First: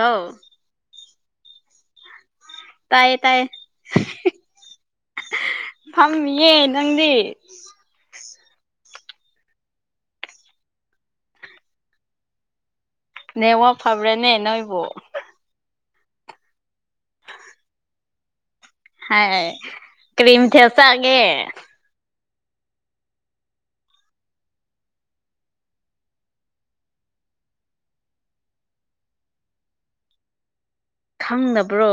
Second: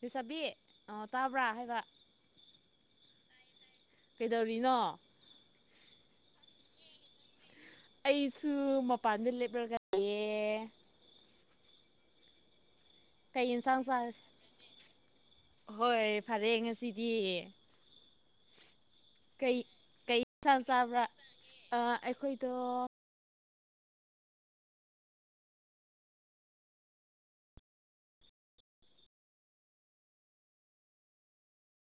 ꯂꯩ ꯁꯥꯕꯤ ꯑ ꯇꯥꯕ꯭ꯔꯥ ꯍꯥꯏꯕ ꯇꯌꯦ ꯇꯌꯦ ꯀꯩꯗꯧꯔꯤꯅꯣ ꯐꯝ꯫ꯃꯤꯌꯦ ꯅꯪꯗꯤ ꯑꯩꯁꯨ꯫ ꯃꯄꯥꯟꯗ ꯂꯦꯞꯔꯒ ꯌ‌ꯦ ꯀꯩ ꯅꯦꯋꯥꯛ ꯌꯦꯟꯁꯥꯡ ꯆꯥ ꯐꯥꯕ꯭ꯔꯅꯦ ꯅꯣꯏꯕ‌ꯣ ꯍꯣꯏ꯫ ꯐꯔꯦ ꯉꯁꯤꯗꯤ ꯀꯩ ꯍꯥꯏ ꯀꯩ ꯀꯔꯤ ꯏꯟꯁꯥꯡ ꯃꯊꯦꯜ ꯆꯥꯕꯔꯥ ꯆꯥꯒꯦ ꯑ ꯑꯩꯈꯣꯏꯗꯣ ꯈꯪꯅꯕ꯭ꯔꯣ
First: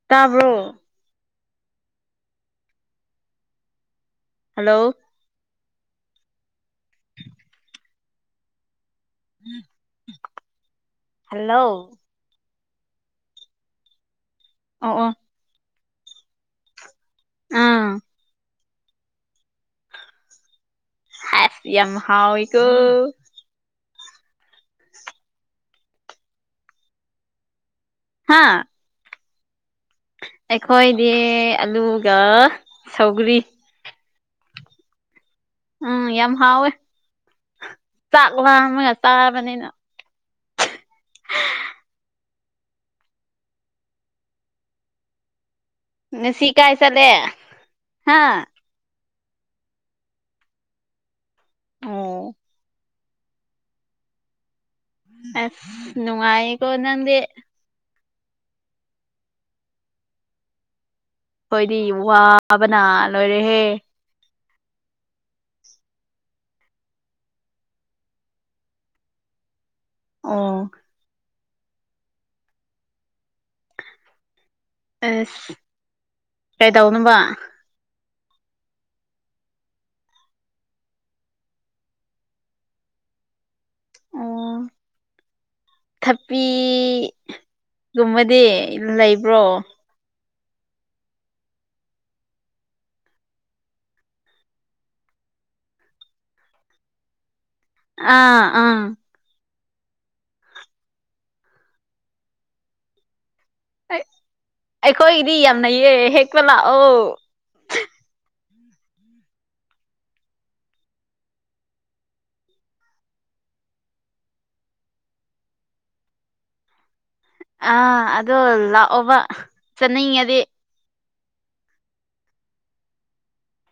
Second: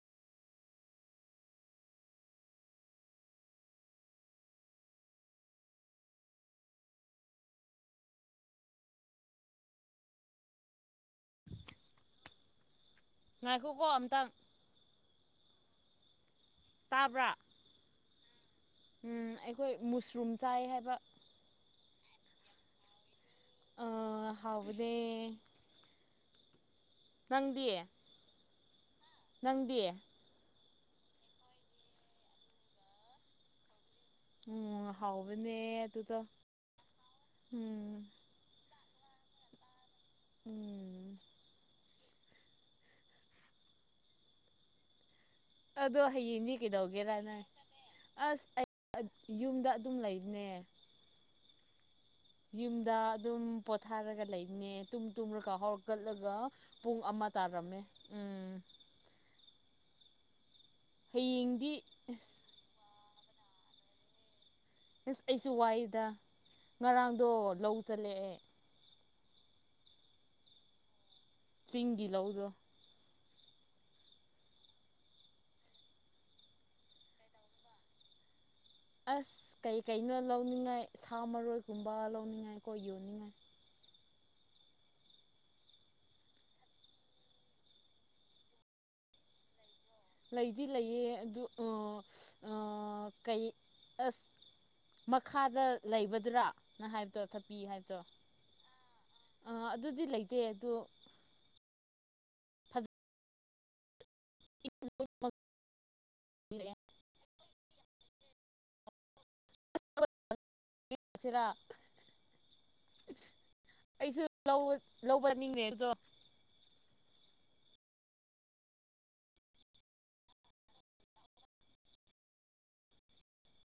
ꯇꯥꯕ꯭ꯔꯣ ꯍꯜꯂꯣ ꯍꯜ꯫ꯂꯣ ꯉꯥꯏꯈꯣꯀꯣ ꯑꯝꯇꯪ ꯑꯣ ꯑꯣ ꯇꯥꯕ꯭ꯔꯥ ꯑꯥ ꯎꯝ ꯑꯩꯈꯣꯏ ꯃꯨꯁꯔꯨꯝ ꯆꯥꯏ ꯍꯥꯏꯕ ꯍꯥꯏꯞ ꯌꯥꯝ ꯍꯥꯎ ꯋꯤꯀꯣ ꯑ ꯍꯥꯎꯕꯅ‌ꯦ ꯅꯪꯗꯤ ꯍꯥꯥ ꯅꯪꯗꯤ ꯑꯩꯈꯣꯏꯗꯤ ꯑꯂꯨꯒ ꯁꯧꯒꯔꯤ ꯎꯝ ꯍꯥꯎꯕꯅꯦ ꯎꯝ ꯑꯗꯨꯒ ꯌꯥꯝ ꯎꯝ ꯄꯨꯥ ꯑ ꯆꯥ ꯃꯅꯤꯅ [unintelligible] ꯎꯝ ꯎ [unintelligible] ꯑꯗꯣ ꯉꯁꯤ ꯍꯌꯦꯡꯗꯤ ꯀꯥꯏ ꯆꯠꯂꯦ ꯀꯩꯗꯧꯒꯦꯔ ꯅꯪ ꯍꯥ ꯑꯁ ꯑꯩ ꯑꯠ ꯌꯨꯝꯗ ꯑꯗꯨꯝ ꯂꯩꯕꯅꯦ ꯑꯣ ꯌꯨꯝꯗ ꯑꯗꯨꯝ ꯄꯣꯊꯥꯔꯒ ꯂꯩꯕꯅꯦ ꯇꯨꯝ ꯇꯨꯝꯔꯀ‌ ꯑꯁ ꯍꯧꯒꯠꯂꯒ ꯅꯨꯡꯉꯥꯏꯌꯦꯀꯣ ꯄꯨꯡ ꯅꯪꯗꯤ ꯑꯃ ꯇꯥꯔꯝꯃꯦ ꯎꯝ ꯍꯌꯦꯡꯗꯤ ꯑꯈꯣꯏꯗꯤ ꯑꯁ ꯋꯥꯕꯅ ꯂꯣꯏꯔꯦꯍꯦ ꯏꯁꯁ ꯑꯩꯁꯨ ꯋꯥꯏꯗ ꯉꯔꯥꯡꯗꯣ ꯂꯧ ꯆꯠꯂ‌ꯦꯑꯦ ꯑꯣ ꯆꯤꯡꯒꯤ ꯂꯧꯗꯣ ꯑꯦ ꯀꯩꯗꯧꯅꯕ ꯑꯁ ꯀꯩꯀꯩꯅꯣ ꯂꯧꯅꯤꯡꯉꯥꯏ ꯁꯥ ꯃꯔꯣꯏꯒꯨꯝꯕ ꯂꯧꯅꯤꯡꯉꯥꯏꯀꯣ ꯌꯣꯟꯅꯤꯡꯉꯥꯏ ꯎꯝ ꯊꯄꯤꯒꯨꯝꯕꯗꯤ ꯂꯩꯕ꯭ꯔꯣ ꯂꯩꯗꯤ ꯂꯩꯌꯦ ꯑꯗꯨ ꯀꯩ ꯑꯁ ꯃꯈꯥꯗ ꯂꯩꯕꯗꯨꯔꯥ ꯅꯪ ꯍꯥꯏꯕꯗꯣ ꯊꯄꯤ ꯍꯥꯏꯕꯗꯣ ꯑꯥ ꯑꯥ ꯑꯥ ꯑꯗꯨꯗꯤ ꯂꯩꯇꯦ ꯑꯗꯨ ꯐꯖ ꯑꯩꯈꯣꯏꯒꯤꯗꯤ ꯌꯥꯝꯂꯩꯌꯦ ꯍꯦꯛꯄ ꯂꯥꯛꯑꯣ [inaudible] ꯁꯤꯔ ꯑꯩꯁꯨ ꯂꯧꯕ ꯅꯤꯡꯅꯦ ꯑꯗꯣ ꯑ ꯑꯗꯣ ꯂꯥꯛꯑꯣꯕ ꯆꯥꯅꯤꯡꯉꯗꯤ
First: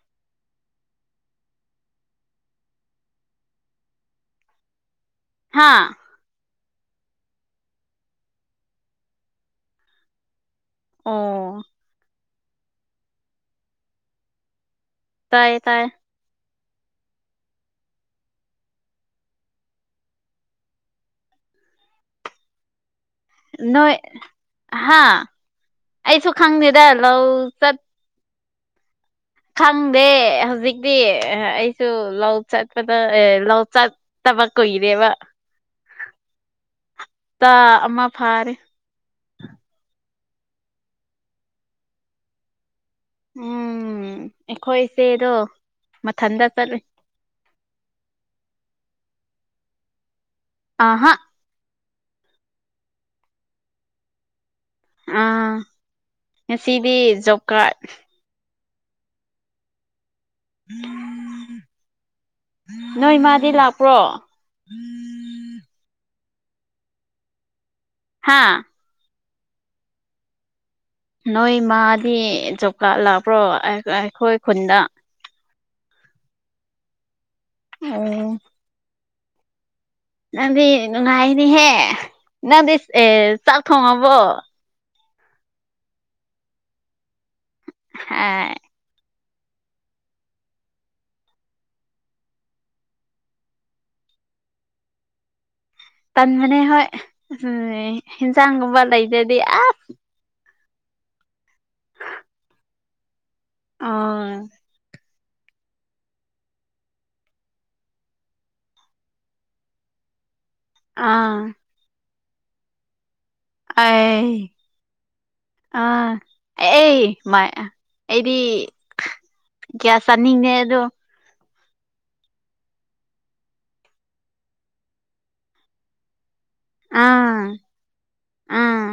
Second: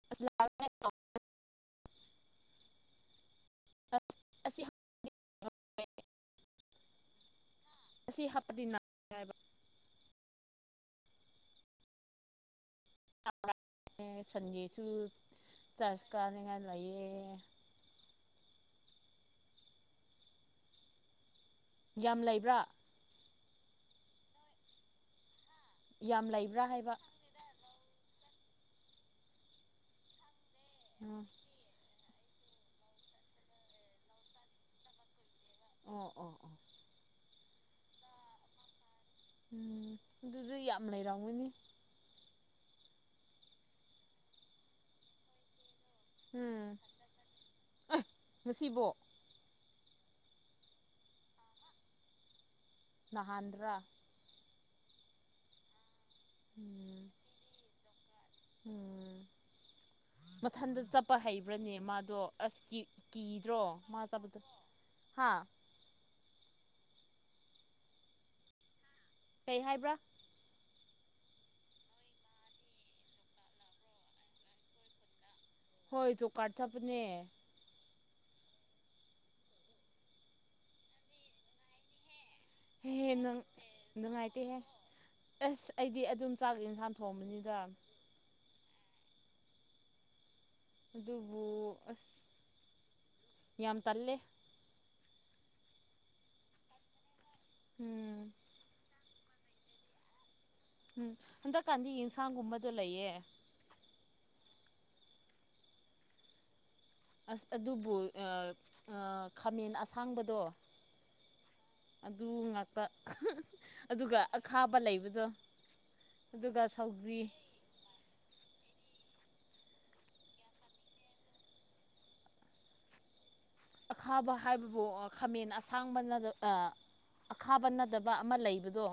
[inaudible] [inaudible] ꯍꯥ ꯑꯁꯤ ꯍꯥꯞꯄꯗꯤ [unintelligible] ꯍꯏꯕ ꯑꯣ [inaudible] ꯁꯟꯖ ꯁꯨ ꯇꯥꯏꯌꯦ ꯇꯥꯏꯌꯦ ꯀꯅꯤꯉꯥꯏ ꯂꯩꯌꯦ ꯌꯥꯝ ꯂꯩꯕ꯭ꯔꯥ ꯅꯣꯏ ꯍꯥ ꯌꯥꯝ ꯑꯩꯁꯨ ꯂꯩꯕ꯭ꯔꯥ ꯈꯪꯗꯦꯗ ꯍꯥꯏꯕ ꯂꯧ ꯆꯠ ꯈꯪꯗꯦ ꯍꯧꯖꯤꯛꯇꯤ ꯎꯝ ꯑꯩ ꯁꯨ ꯂꯧ ꯆꯠꯄꯗ ꯑꯦ ꯂꯧ ꯆꯠꯇꯕ ꯀꯨꯏꯔꯦꯕ ꯑꯣ ꯑꯣ ꯑꯣ ꯇ ꯑꯃ ꯐꯥꯔꯦ ꯎꯝ ꯑꯗꯨꯗꯤ ꯌꯥꯝ ꯂꯩꯔꯝꯒꯅꯤ ꯎꯝ ꯑꯩꯈꯣꯏꯁꯦꯗꯣ ꯎꯝ ꯉꯁꯤꯕꯣ ꯑꯍ ꯅꯍꯟꯗ꯭ꯔꯥ ꯑ ꯉꯁꯤꯗꯤ ꯎꯝ ꯖꯣꯞ ꯀꯥꯔꯠ ꯎꯝ ꯃꯊꯟꯗ ꯆꯠꯄ ꯍꯩꯕ꯭ꯔꯅꯦ ꯃꯥꯗꯣ ꯑꯁꯀꯤ ꯅꯣꯏ ꯃꯥꯗꯤ ꯀꯤꯗ꯭ꯔꯣ ꯂꯥꯛꯄ꯭ꯔꯣ ꯃꯥ ꯆꯥꯕꯗ ꯍꯥ ꯍꯥꯥ ꯀꯩ ꯍꯥꯏꯕ꯭ꯔꯥ ꯅꯣꯏ ꯃꯥꯗꯤ ꯖꯣꯕ ꯀꯥꯔꯗ ꯂꯥꯛꯄ꯭ꯔꯣ ꯑꯩꯈꯣꯏ ꯈꯨꯟꯗ ꯍꯣꯏ ꯖꯣꯀꯥꯔꯠ ꯆꯠꯄꯅꯦ ꯑꯣ ꯅꯪꯗꯤ ꯅꯨꯡꯉꯥꯏꯅꯤꯍꯦ ꯅꯪꯗꯤ ꯍꯦꯍꯦ ꯑꯦ ꯅꯪ ꯆꯥꯛ ꯊꯣꯡꯉꯕꯣ ꯅꯨꯡꯉꯥꯏꯇꯦꯍꯦ ꯑꯁ ꯑꯩꯗꯤ ꯑꯗꯨꯝ ꯆꯥꯛꯁ ꯏꯟꯁꯥꯡ ꯊꯣꯡꯕꯅꯤꯗ ꯑꯏ ꯑꯗꯨꯕꯨ ꯑꯁ ꯌꯥꯝ ꯇꯜꯂꯦ ꯇꯟꯕꯅꯦ ꯍꯣꯏ [unintelligible] ꯎꯝ ꯍꯟꯖꯥꯡꯒꯨꯝꯕ ꯂꯩꯗ꯭ꯔꯗꯤ ꯑꯁ ꯎꯝ ꯍꯟꯗꯛꯀꯥꯟꯗꯤ ꯌꯦꯟꯁꯥꯡꯒꯨꯝꯕꯗꯣ ꯂꯩꯌꯦ ꯑꯣ ꯑꯁ ꯑꯗꯨꯕꯨ ꯈꯥꯃꯦꯟ ꯑꯁꯥꯡꯕꯗꯣ ꯑꯥ ꯑꯗꯨ ꯉꯥꯛꯇ ꯑꯗꯨꯒ ꯑꯦ ꯑꯈꯥꯕ ꯂꯩꯕꯗꯣ ꯑ ꯑꯗꯨꯒ ꯑꯦ ꯁꯧꯒ꯭ꯔꯤ ꯃꯥꯏ ꯑꯩꯗꯤ ꯀꯌꯥ ꯆꯥꯅꯤꯡꯗꯦ ꯑꯗꯣ ꯑꯈꯥꯕ ꯍꯥꯏꯕꯕꯨ ꯈꯥꯃꯦꯟ ꯑꯁꯥꯡꯕꯅꯗ ꯑꯥ ꯑꯈꯥꯕ ꯅꯠꯗꯕ ꯑꯃ ꯑꯥ ꯂꯩꯕꯗꯣ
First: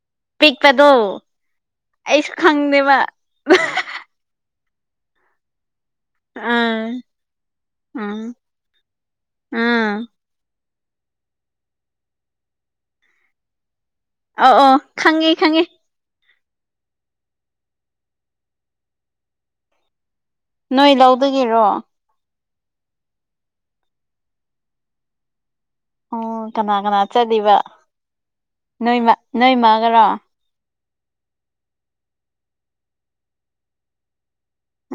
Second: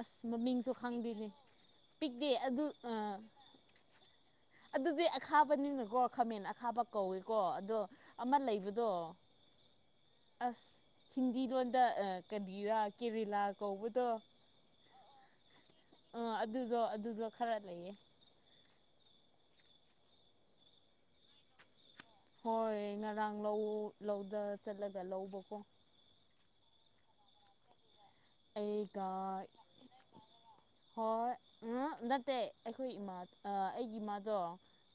ꯑꯁ ꯃꯃꯤꯡꯁꯨ ꯄꯤꯛꯄꯗꯣ ꯍꯥꯡꯗꯣꯏꯅꯦ ꯄꯤꯛꯇꯦ ꯑꯩꯁꯨ ꯑꯗꯨ ꯈꯪꯗꯦꯕ ꯑꯗꯨꯗꯤ ꯑꯈꯥꯕꯅꯤꯅꯀꯣ ꯈꯥꯃꯦꯟ ꯑꯈꯥꯕ ꯑꯥ ꯀꯧꯏꯀꯣ ꯑꯗꯣ ꯎꯝ ꯑꯃ ꯂꯩꯕꯗꯣ ꯎꯝ ꯑꯁ ꯍꯤꯟꯗꯤ ꯂꯣꯟꯗ ꯀꯟꯕꯤꯔꯥ ꯀꯦꯔꯦꯂꯥ ꯀꯧꯕꯗꯣ ꯑꯧ ꯑꯣ ꯈꯪꯉꯦ ꯈꯪꯉꯤ ꯑꯥ ꯑꯗꯨꯗꯣ ꯑꯗꯨꯗꯣ ꯈꯔ ꯂꯩꯌꯦ ꯅꯣꯏ ꯂꯧꯗꯒꯦꯔꯣ ꯍꯣꯏ ꯉꯔꯥꯡ ꯂꯧ ꯂꯧꯗ ꯆꯠꯂꯒ ꯂꯧꯕꯀꯣ ꯑꯣ ꯀꯅꯥ ꯀꯅꯥ ꯆꯠꯂꯤꯕ ꯅꯣꯏ ꯑꯩꯒ ꯅꯣꯏꯃꯛꯒꯔꯣ ꯍꯣꯏ ꯅꯠꯇꯦ ꯑꯩꯈꯣꯏ ꯏꯃꯥ ꯑꯩꯒꯤ ꯏꯃꯥꯗꯣ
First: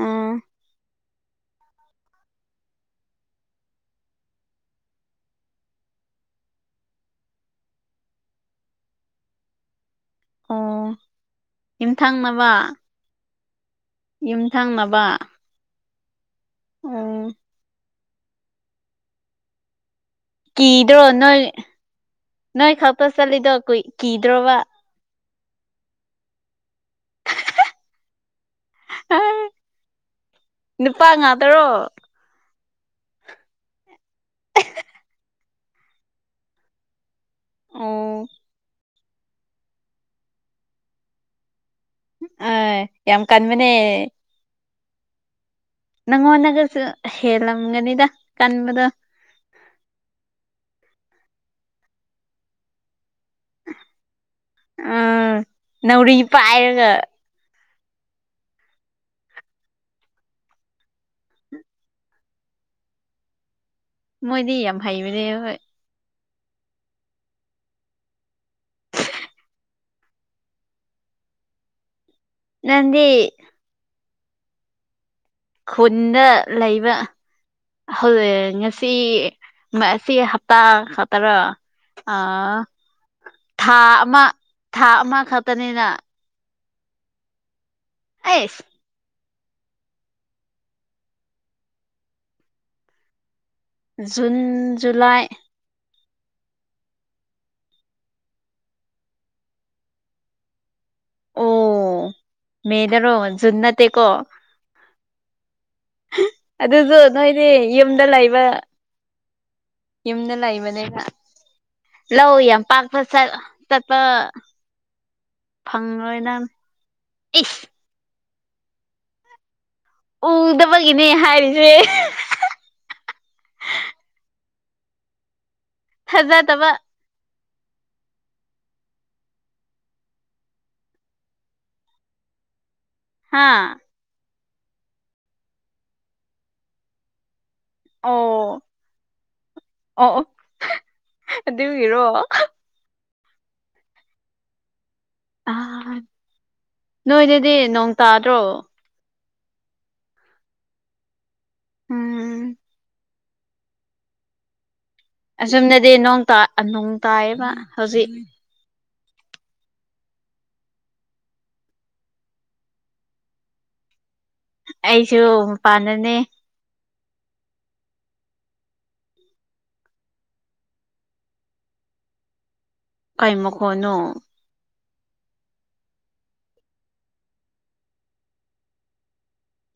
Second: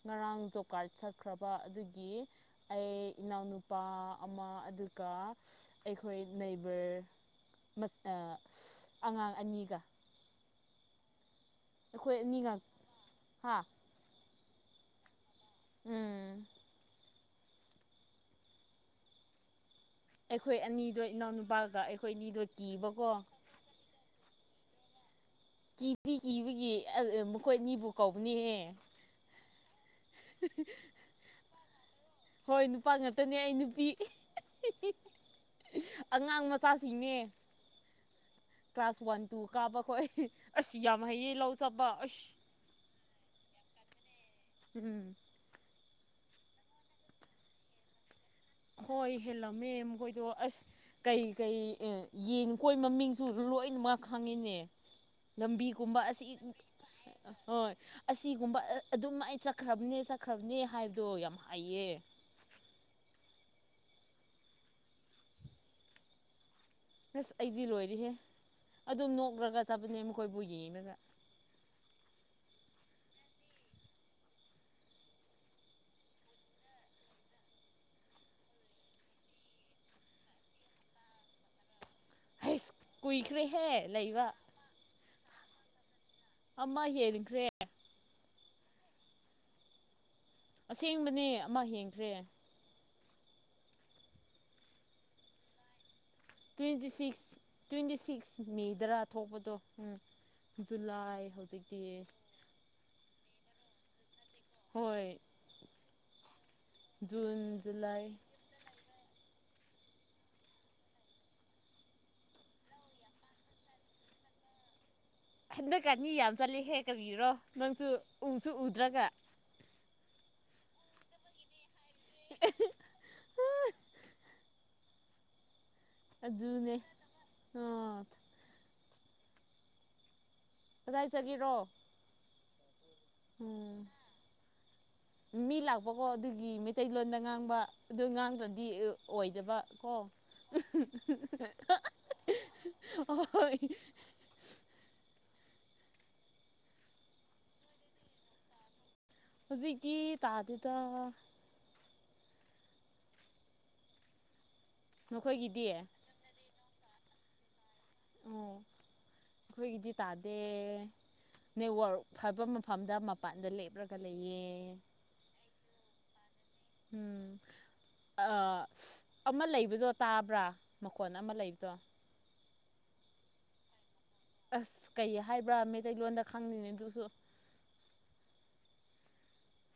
ꯎꯝ ꯉꯔꯥꯡ ꯖꯣ ꯀꯥꯔꯠ ꯁꯛꯈ꯭ꯔꯕ ꯑꯗꯨꯒꯤ ꯑꯩ ꯏꯅꯥꯎꯅꯨꯄꯥ ꯑꯃ ꯑꯗꯨꯒ ꯑꯩꯈꯣꯏ ꯅꯩꯕꯔ ꯑꯉꯥꯡ ꯑꯅꯤꯒ ꯑ ꯑꯩꯈꯣꯏ ꯑꯅꯤꯒ ꯍꯥꯥ ꯌꯨꯝꯊꯪꯅꯕ ꯎꯝ ꯑ ꯑꯩꯈꯣꯏ ꯀꯤꯗ꯭ꯔꯣ ꯑꯅꯤꯗꯣ ꯅꯣꯏ ꯏꯅꯥꯎꯅꯨꯄꯥꯒ ꯑꯩꯈꯣꯏ ꯑꯅꯤꯗꯣ ꯅꯣꯏ ꯈꯛꯄ ꯀꯤꯕꯀꯣ ꯆꯠꯂꯤꯗꯣ ꯀꯨꯏ ꯀꯤꯗ꯭ꯔꯣꯕ ꯀꯤꯗꯤ ꯀꯤꯕꯒꯤ ꯃꯈꯣꯏ ꯑꯅꯤꯕꯨ ꯀꯧꯕꯅꯦꯍꯦ ꯑ [inaudible] ꯅꯨꯄꯥ ꯉꯥꯗꯔꯣ ꯍꯣꯏ ꯅꯨꯄꯥ ꯉꯥꯛꯇꯅꯦ ꯑꯩ ꯅꯨꯄꯤ ꯑꯉꯥꯡ ꯃꯆꯥꯁꯤꯡꯅꯦ ꯑ ꯀ꯭ꯂꯥꯁ ꯋꯥꯟ ꯇꯨ ꯀꯥꯕ ꯈꯣꯠ ꯑꯁ ꯌꯥꯝ ꯍꯩꯌꯦꯡ ꯂꯧ ꯆꯠꯄ ꯑꯁ ꯑ ꯌꯥꯝꯃ ꯀꯟꯃꯅꯦ ꯎꯝ ꯅꯪ ꯑꯣꯟꯒꯁꯨ ꯍꯦꯂꯝꯒꯅꯤꯗ ꯍꯣꯏ ꯍꯦꯜꯂꯝꯃꯦ ꯈꯣꯏꯗꯣ ꯑꯁ ꯀꯩ ꯀꯩ ꯌꯦꯟ ꯀꯣꯏ ꯃꯃꯤꯡꯁꯨ ꯂꯣꯏꯅꯃꯛ ꯈꯪꯉꯤꯅꯦ ꯑꯥ ꯂꯝꯕꯤꯒꯨꯝꯕ ꯅꯥꯎꯔꯤ ꯑꯁꯤ ꯄꯥꯏꯔꯒ ꯍꯣꯏ ꯑꯁꯤꯒꯨꯝꯕ ꯑꯗꯨꯝ ꯑꯩ ꯆꯠꯈ꯭ꯔꯕꯅꯦ ꯆꯠꯈ꯭ꯔꯕꯅꯦ ꯍꯥꯏꯕꯗꯣ ꯌꯥꯝ ꯍꯥꯏꯩꯌꯦ ꯃꯣꯏꯗꯤ ꯌꯥꯝ ꯍꯩꯕꯅꯦ ꯍꯣꯏ ꯑꯁ ꯑꯩꯗꯤ ꯂꯣꯏꯔꯦꯍꯦ ꯑꯗꯨꯝ ꯅꯣꯛꯈ꯭ꯔꯒ ꯆꯠꯄꯅꯦ ꯃꯈꯣꯏꯕꯨ ꯌꯦꯡꯉꯒ ꯅꯪꯗꯤ ꯈꯨꯟꯗ ꯂꯩꯕ ꯍꯧꯖꯤꯛ ꯉꯁꯤ ꯑꯁꯤ ꯍꯞꯇꯥ ꯈꯛꯇꯔꯣ ꯑ ꯍꯩꯁ ꯀꯨꯏꯈ꯭ꯔꯦꯍꯦ ꯊꯥ ꯑꯃ ꯂꯩꯕ ꯊꯥ ꯑꯃ ꯈꯛꯇꯅꯤꯅ ꯑꯃ ꯍꯦꯟꯈ꯭ꯔꯦ ꯑꯦꯁ [inaudible] ꯑꯁꯦꯡꯕꯅꯦ ꯑꯃ ꯍꯦꯡꯈ꯭ꯔꯦ June July twenty six twenty six ꯃꯦꯗꯔꯥ ꯊꯣꯛꯄꯗꯣ ꯎꯝ ꯖꯨꯂꯥꯏ ꯑꯣ ꯍꯧꯖꯤꯛꯇꯤ ꯃꯦꯗꯔꯣ ꯖꯟ ꯅꯠꯇꯦꯀꯣ ꯍꯣꯏ ꯑꯗꯨꯁꯨ ꯖꯨꯟ ꯅꯣꯏꯗꯤ ꯌꯨꯝꯗ ꯖꯨꯂꯥꯏ ꯂꯩꯕ ꯌꯨꯝꯗ ꯂꯩꯕꯅꯤꯅ ꯂꯧ ꯌꯥꯝ ꯄꯥꯔ ꯐꯁ ꯆꯠꯄ ꯍꯟꯗꯛꯀ ꯑꯅꯤ ꯐꯪꯉꯔꯣꯏ ꯌꯥꯝ ꯅꯪ ꯆꯠꯂꯤꯍꯦ ꯀꯔꯤꯒꯤꯔꯣ ꯏꯁ ꯅꯪꯁꯨ ꯎꯁꯨ ꯎꯗ꯭ꯔꯒ ꯎꯗꯕꯒꯤꯅꯦ ꯍꯥꯏꯔꯤꯁꯦ ꯊꯥꯖꯗꯕ ꯑꯗꯨꯨꯅꯦ ꯑ ꯀꯗꯥꯏ ꯆꯠꯒꯦꯔꯣ ꯍꯥ ꯎꯝ ꯃꯤ ꯂꯥꯛꯄꯀꯣ ꯑꯗꯨꯒꯤ ꯃꯩꯇꯩꯂꯣꯟꯗ ꯉꯥꯡꯕ ꯑꯗꯨ ꯑꯣ ꯉꯥꯡꯗ꯭ꯔꯗꯤ ꯑꯣꯏꯗꯕ ꯀꯣ ꯍꯤꯔꯣ ꯍꯣꯏ ꯑꯥ ꯅꯣꯏꯗꯗꯤ ꯅꯣꯡ ꯇꯥꯗ꯭ꯔꯣ ꯍꯧꯖꯤꯛꯀꯤ ꯇꯥꯇꯦꯗ ꯎꯝ ꯅꯈꯣꯏꯒꯤꯗꯤ ꯑꯣ ꯑꯁꯣꯝꯗꯗꯤ ꯅꯣꯡ ꯇꯥꯏꯌꯦꯕ ꯍꯧꯖꯤꯛ ꯑꯣ ꯑꯩꯈꯣꯏꯒꯤꯗꯤ ꯇꯥꯗꯦ ꯅꯦꯠꯋꯥꯛ ꯐꯕ ꯃꯐꯝꯗ ꯃꯄꯥꯟꯗ ꯂꯦꯞꯂꯒ ꯂꯩꯌꯦ ꯑꯩꯁꯨ ꯃꯄꯥꯟꯗꯅꯦ ꯎꯝ ꯑꯃ ꯂꯩꯕꯗꯣ ꯇꯥꯕ꯭ꯔꯥ ꯃꯈꯣꯟ ꯑꯃ ꯂꯩꯕꯗꯣ ꯀꯩ ꯃꯈꯣꯟꯅꯣ ꯑꯁ ꯀꯩ ꯍꯥꯏꯕ꯭ꯔꯥ ꯃꯩꯇꯩꯂꯣꯟꯗ ꯈꯪꯗꯦꯅꯦ ꯑꯗꯨꯁꯨ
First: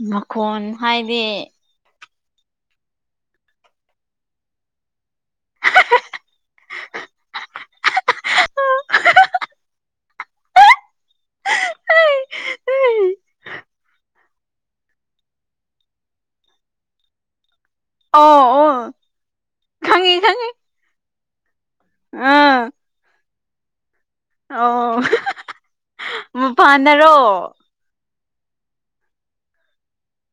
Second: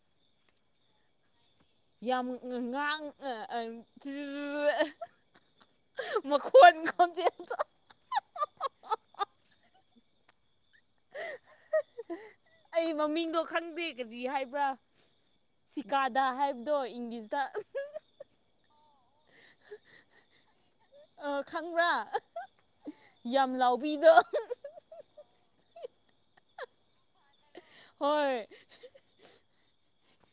ꯃꯈꯣꯟ ꯍꯥꯏꯗꯤ ꯌꯥꯝ ꯉꯥꯡ [inaudible] ꯃꯋꯥ ꯆ [inaudible] ꯍ [inaudible] ꯑꯩ ꯃꯃꯤꯡꯗꯣ ꯈꯪꯗꯦ ꯒꯔꯤ ꯍꯥꯏꯕ꯭ꯔꯥ ꯆꯤꯀꯥꯗꯥ ꯍꯥꯏꯕꯗꯣ ꯏꯪꯂꯤꯁꯇ ꯑꯣ ꯑꯣ ꯈꯪꯉꯤ ꯈꯪꯉꯤ ꯑꯣ ꯈꯪꯕ꯭ꯔꯥ ꯑꯥ ꯌꯥꯝ ꯂꯥꯎꯕꯤꯗꯣ ꯑꯣ ꯃꯄꯥꯟꯗꯔꯣ ꯍꯣꯏ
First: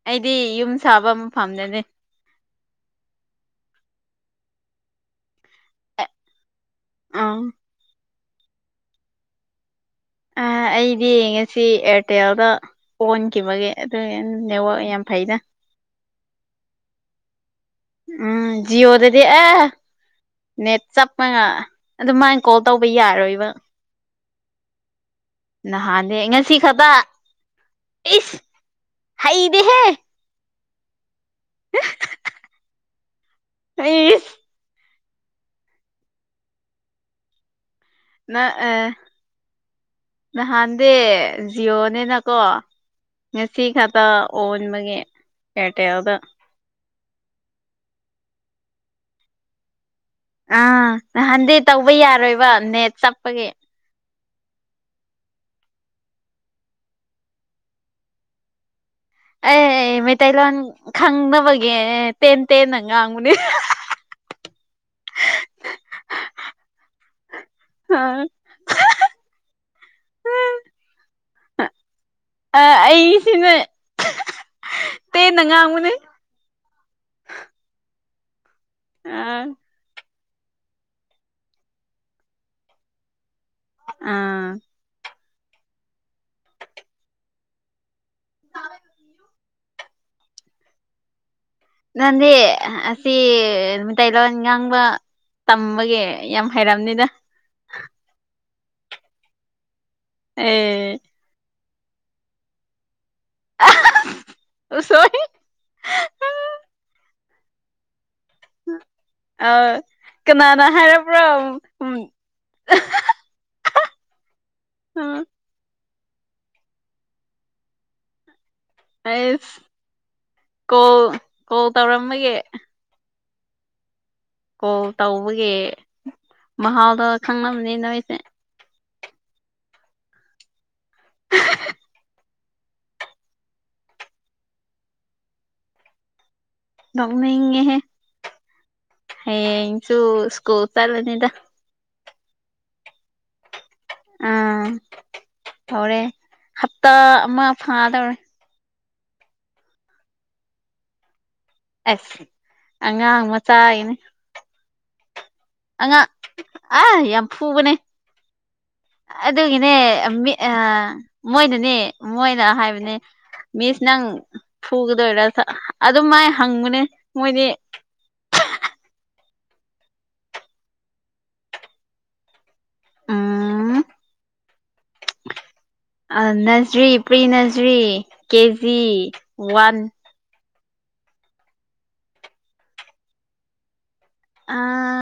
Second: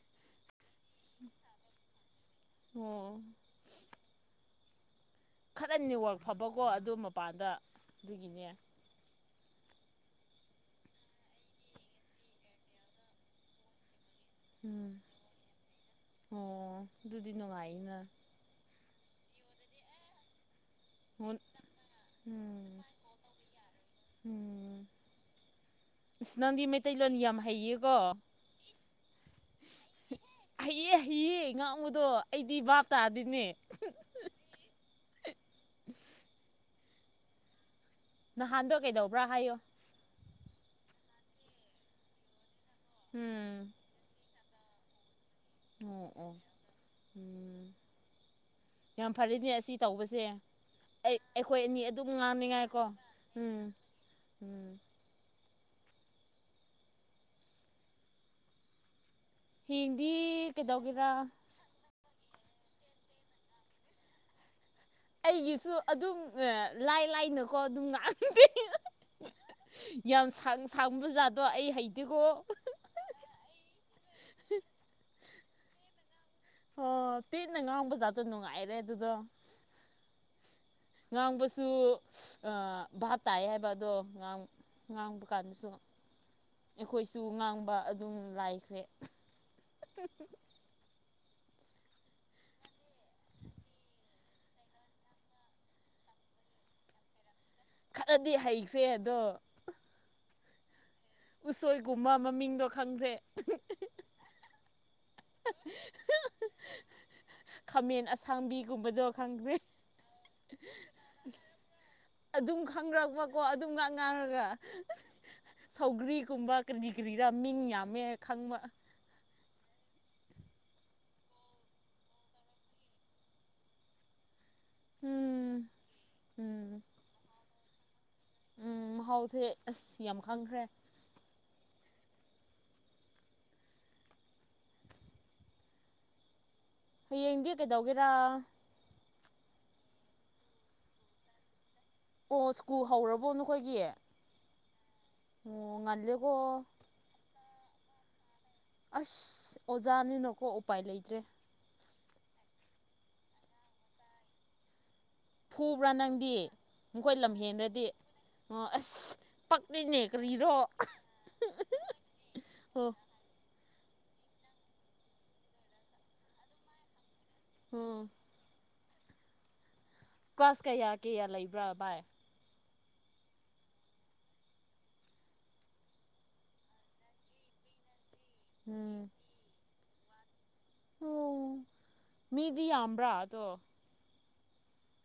ꯑꯩꯗꯤ ꯌꯨꯝ ꯁꯥꯕ ꯃꯐꯝꯗꯅꯦ ꯑꯣ ꯈꯔ ꯅꯦꯠꯋꯥꯛ ꯐꯕꯀꯣ ꯑꯗꯨ ꯑꯥ ꯃꯄꯥꯟꯗ ꯑꯗꯨꯒꯤꯅꯦ ꯑ ꯑꯩꯗꯤ ꯌꯦꯡꯉꯁꯤ ꯑꯦꯌꯥꯔꯇꯦꯜꯗ ꯍꯣꯟꯈꯤꯕꯒꯦ ꯑꯗꯨ ꯅꯦꯠꯋꯥꯛ ꯎꯝ ꯌꯥꯝ ꯐꯩꯗ ꯑꯣ ꯑꯗꯨꯗꯨꯗꯤ ꯅꯨꯡꯉꯥꯏꯅ ꯎꯝ ꯖꯤꯑꯣꯗꯗꯤ ꯑꯦ ꯅꯦꯠ ꯆꯞ ꯍꯣꯟ ꯃꯒꯥ ꯑꯗꯨꯃꯥꯏꯅ ꯀꯣꯜ ꯎꯝ ꯇꯧꯕ ꯌꯥꯔꯣꯏꯕ ꯎꯝ ꯅꯍꯥꯟꯅꯦ ꯑꯁ ꯉꯁꯤ ꯅꯪꯗꯤ ꯈꯛꯇ ꯃꯩꯇꯩꯂꯣꯟ ꯌꯥꯝ ꯍꯩꯌꯦꯀꯣ ꯏꯁ ꯍꯩꯗꯤꯍꯦ ꯍꯩꯑꯦ ꯍꯩꯌꯦ ꯉꯥꯡꯕꯗꯣ ꯑꯩꯗꯤ ꯕꯥꯞ ꯇꯥꯗꯤꯅꯦ [unintelligible] [inaudible] ꯅꯥ ꯅꯍꯥꯟꯗꯣ ꯑꯦ ꯀꯩꯗꯧꯕ꯭ꯔꯥ ꯍꯥꯏꯌꯣ ꯅꯍꯥꯟꯗ ꯖꯤꯌꯣꯅꯦꯅꯀꯣ ꯉꯁꯤ ꯎꯝ ꯈꯛꯇ ꯑꯣꯟꯕꯒꯦ ꯑꯣ ꯑꯣ ꯎꯝ ꯌꯥꯝ ꯐꯔꯦꯅꯦ ꯑꯁꯤ ꯇꯧꯕꯁꯦ ꯑꯥ ꯑꯩ ꯅꯍꯥꯟꯗꯤ ꯑꯩꯈꯣꯏ ꯑꯅꯤ ꯇꯧꯕ ꯑꯗꯨꯝ ꯌꯥꯔꯣꯏꯕ ꯉꯥꯡꯅꯤꯉꯥꯏꯀꯣ ꯅꯦꯠ ꯆꯞꯄꯒꯤ ꯎꯝ ꯎꯝ ꯑꯦ ꯍꯌꯦꯡꯗꯤ ꯃꯩꯇꯩꯂꯣꯟ ꯀꯩꯗꯧꯒꯦꯔꯥ ꯈꯪꯗꯕꯒꯤ ꯌꯦ ꯇꯦꯟ ꯇꯦꯟꯅ ꯉꯡꯕꯅꯤ ꯑꯩꯒꯤꯁꯨ ꯑꯗꯨꯝ ꯂꯥꯏ ꯂꯥꯏꯅꯀꯣ ꯑꯗꯨꯝ ꯉꯥꯡꯗꯦ ꯌꯥꯝ ꯁꯥꯡꯁꯥꯡꯕ ꯖꯥꯗꯣ ꯑꯩ ꯍꯩꯇꯦꯀꯣ ꯁꯤꯅꯦ ꯇꯦꯟꯅ ꯉꯥꯡꯉꯨꯅꯦ ꯑꯣ ꯇꯦꯟꯅ ꯉꯥꯡꯕ ꯖꯥꯠꯇꯣ ꯅꯨꯡꯉꯥꯏꯔꯦ ꯑꯗꯨꯗꯣ ꯑꯥ ꯉꯥꯡꯕꯁꯨ ꯑꯥ ꯚꯥꯞ ꯇꯥꯏ ꯍꯥꯏꯕ ꯑꯗꯣ ꯉꯥꯡ ꯑꯥ ꯉꯥꯡꯕ ꯀꯥꯟꯗꯁꯨ ꯑꯩꯈꯣꯏꯁꯨ ꯉꯥꯡꯕ ꯑꯗꯨꯝ ꯂꯥꯏꯈ꯭ꯔꯦ [unintelligible] ꯅꯪꯗꯦ ꯑꯁꯤ ꯃꯤꯇꯩ ꯂꯣꯟ ꯉꯥꯡꯕ ꯇꯝꯕꯒꯤ ꯌꯥꯝ ꯍꯩꯔꯝꯅꯤꯗ ꯈꯔꯗꯤ ꯍꯩꯈ꯭ꯔꯦ ꯑꯗꯣ ꯑꯥ ꯎꯁꯣꯏꯒꯨꯝꯕ ꯃꯃꯤꯡꯗꯣ ꯈꯪꯈ꯭ꯔꯦ ꯎꯁꯣꯏ [unintelligible] ꯈꯥꯃꯦꯟ ꯑꯁꯤꯟ ꯈꯥꯡꯕꯤꯒꯨꯝꯕꯗꯣ ꯑ ꯈꯪꯈ꯭ꯔꯦ ꯀꯅꯥꯅ ꯍꯥꯏꯔꯛꯕ꯭ꯔꯣ ꯑꯗꯨꯝ ꯈꯪꯔꯛꯄꯀꯣ ꯑꯗꯨꯝ ꯉꯥꯛ ꯉꯥꯡꯔꯒ ꯎꯝ ꯁꯧꯒ꯭ꯔꯤꯒꯨꯝꯕ ꯀꯔꯤ ꯀꯔꯤꯔ ꯃꯤꯡ ꯌꯥꯝꯃꯦ ꯈꯪꯕ ꯑꯩꯁ ꯀꯣꯜ ꯀꯣꯜ ꯇꯧꯔꯝꯃꯒꯤ ꯀꯣꯜ ꯇꯧꯕꯒꯤ ꯎꯝ ꯎꯝ ꯃꯍꯥꯎꯗꯣ ꯈꯪꯅꯝꯅꯤ ꯅꯣꯏꯁꯦ ꯎꯝ ꯃꯍꯥꯎꯁꯦ ꯑꯁ ꯌꯥꯝ ꯈꯪꯈ꯭ꯔꯦ [unintelligible] ꯍꯌꯦꯡꯗꯤ ꯅꯣꯛꯅꯤꯡꯉꯦꯍꯦ ꯀꯩꯗꯧꯒꯦꯔꯥ ꯍꯌꯦꯡꯁꯨ ꯁ꯭ꯀꯨꯜ ꯆꯠꯂꯝꯅꯤꯗ ꯑꯣ ꯁ꯭ꯀꯨꯜ ꯍꯧꯔꯕꯣ ꯅꯈꯣꯏꯒꯤ ꯑꯥ ꯑꯣ ꯉꯜꯂꯦꯀꯣ ꯇꯥ ꯑꯃ ꯐꯥꯗꯧꯔꯦ ꯑꯁ ꯑꯣꯖꯥꯅꯤꯅꯀꯣ ꯎꯄꯥꯏ ꯂꯩꯇ꯭ꯔꯦ ꯑꯁ ꯑꯉꯥꯡ ꯃꯆꯥꯏꯅꯦ ꯐꯨꯕ꯭ꯔꯥ ꯑꯉꯥꯥꯡ ꯅꯪꯗꯤ ꯑꯥ ꯅꯈꯣꯏ ꯌꯥꯝ ꯐꯨꯕꯅꯦ ꯂꯝꯍꯦꯟꯔꯗꯤ ꯑꯣ ꯑꯁ ꯑꯗꯨꯒꯤꯅꯦ ꯄꯛꯂꯤꯅꯦ ꯀꯔꯤꯔꯣ ꯃꯣꯏꯅꯅꯦ ꯃꯣꯏꯅ ꯍꯥꯏꯕꯅꯦ ꯑꯣ ꯃꯤꯁ ꯅꯪ ꯐꯨꯒꯗꯣꯏꯔꯥ ꯑꯗꯨ ꯃꯥꯏ ꯍꯪꯕꯅꯦ ꯃꯣꯏꯗꯤ ꯍꯝ ꯀꯁ꯭ꯂ ꯀꯌꯥ ꯀꯌꯥ ꯂꯩꯕ꯭ꯔꯥ ꯕꯥꯏ ꯎꯝ ꯑꯥ nursery pre nursery KG um one ꯑꯣ ꯃꯤꯗꯤ ꯌꯝꯕ꯭ꯔ ꯑꯥꯗꯣ ꯑꯥ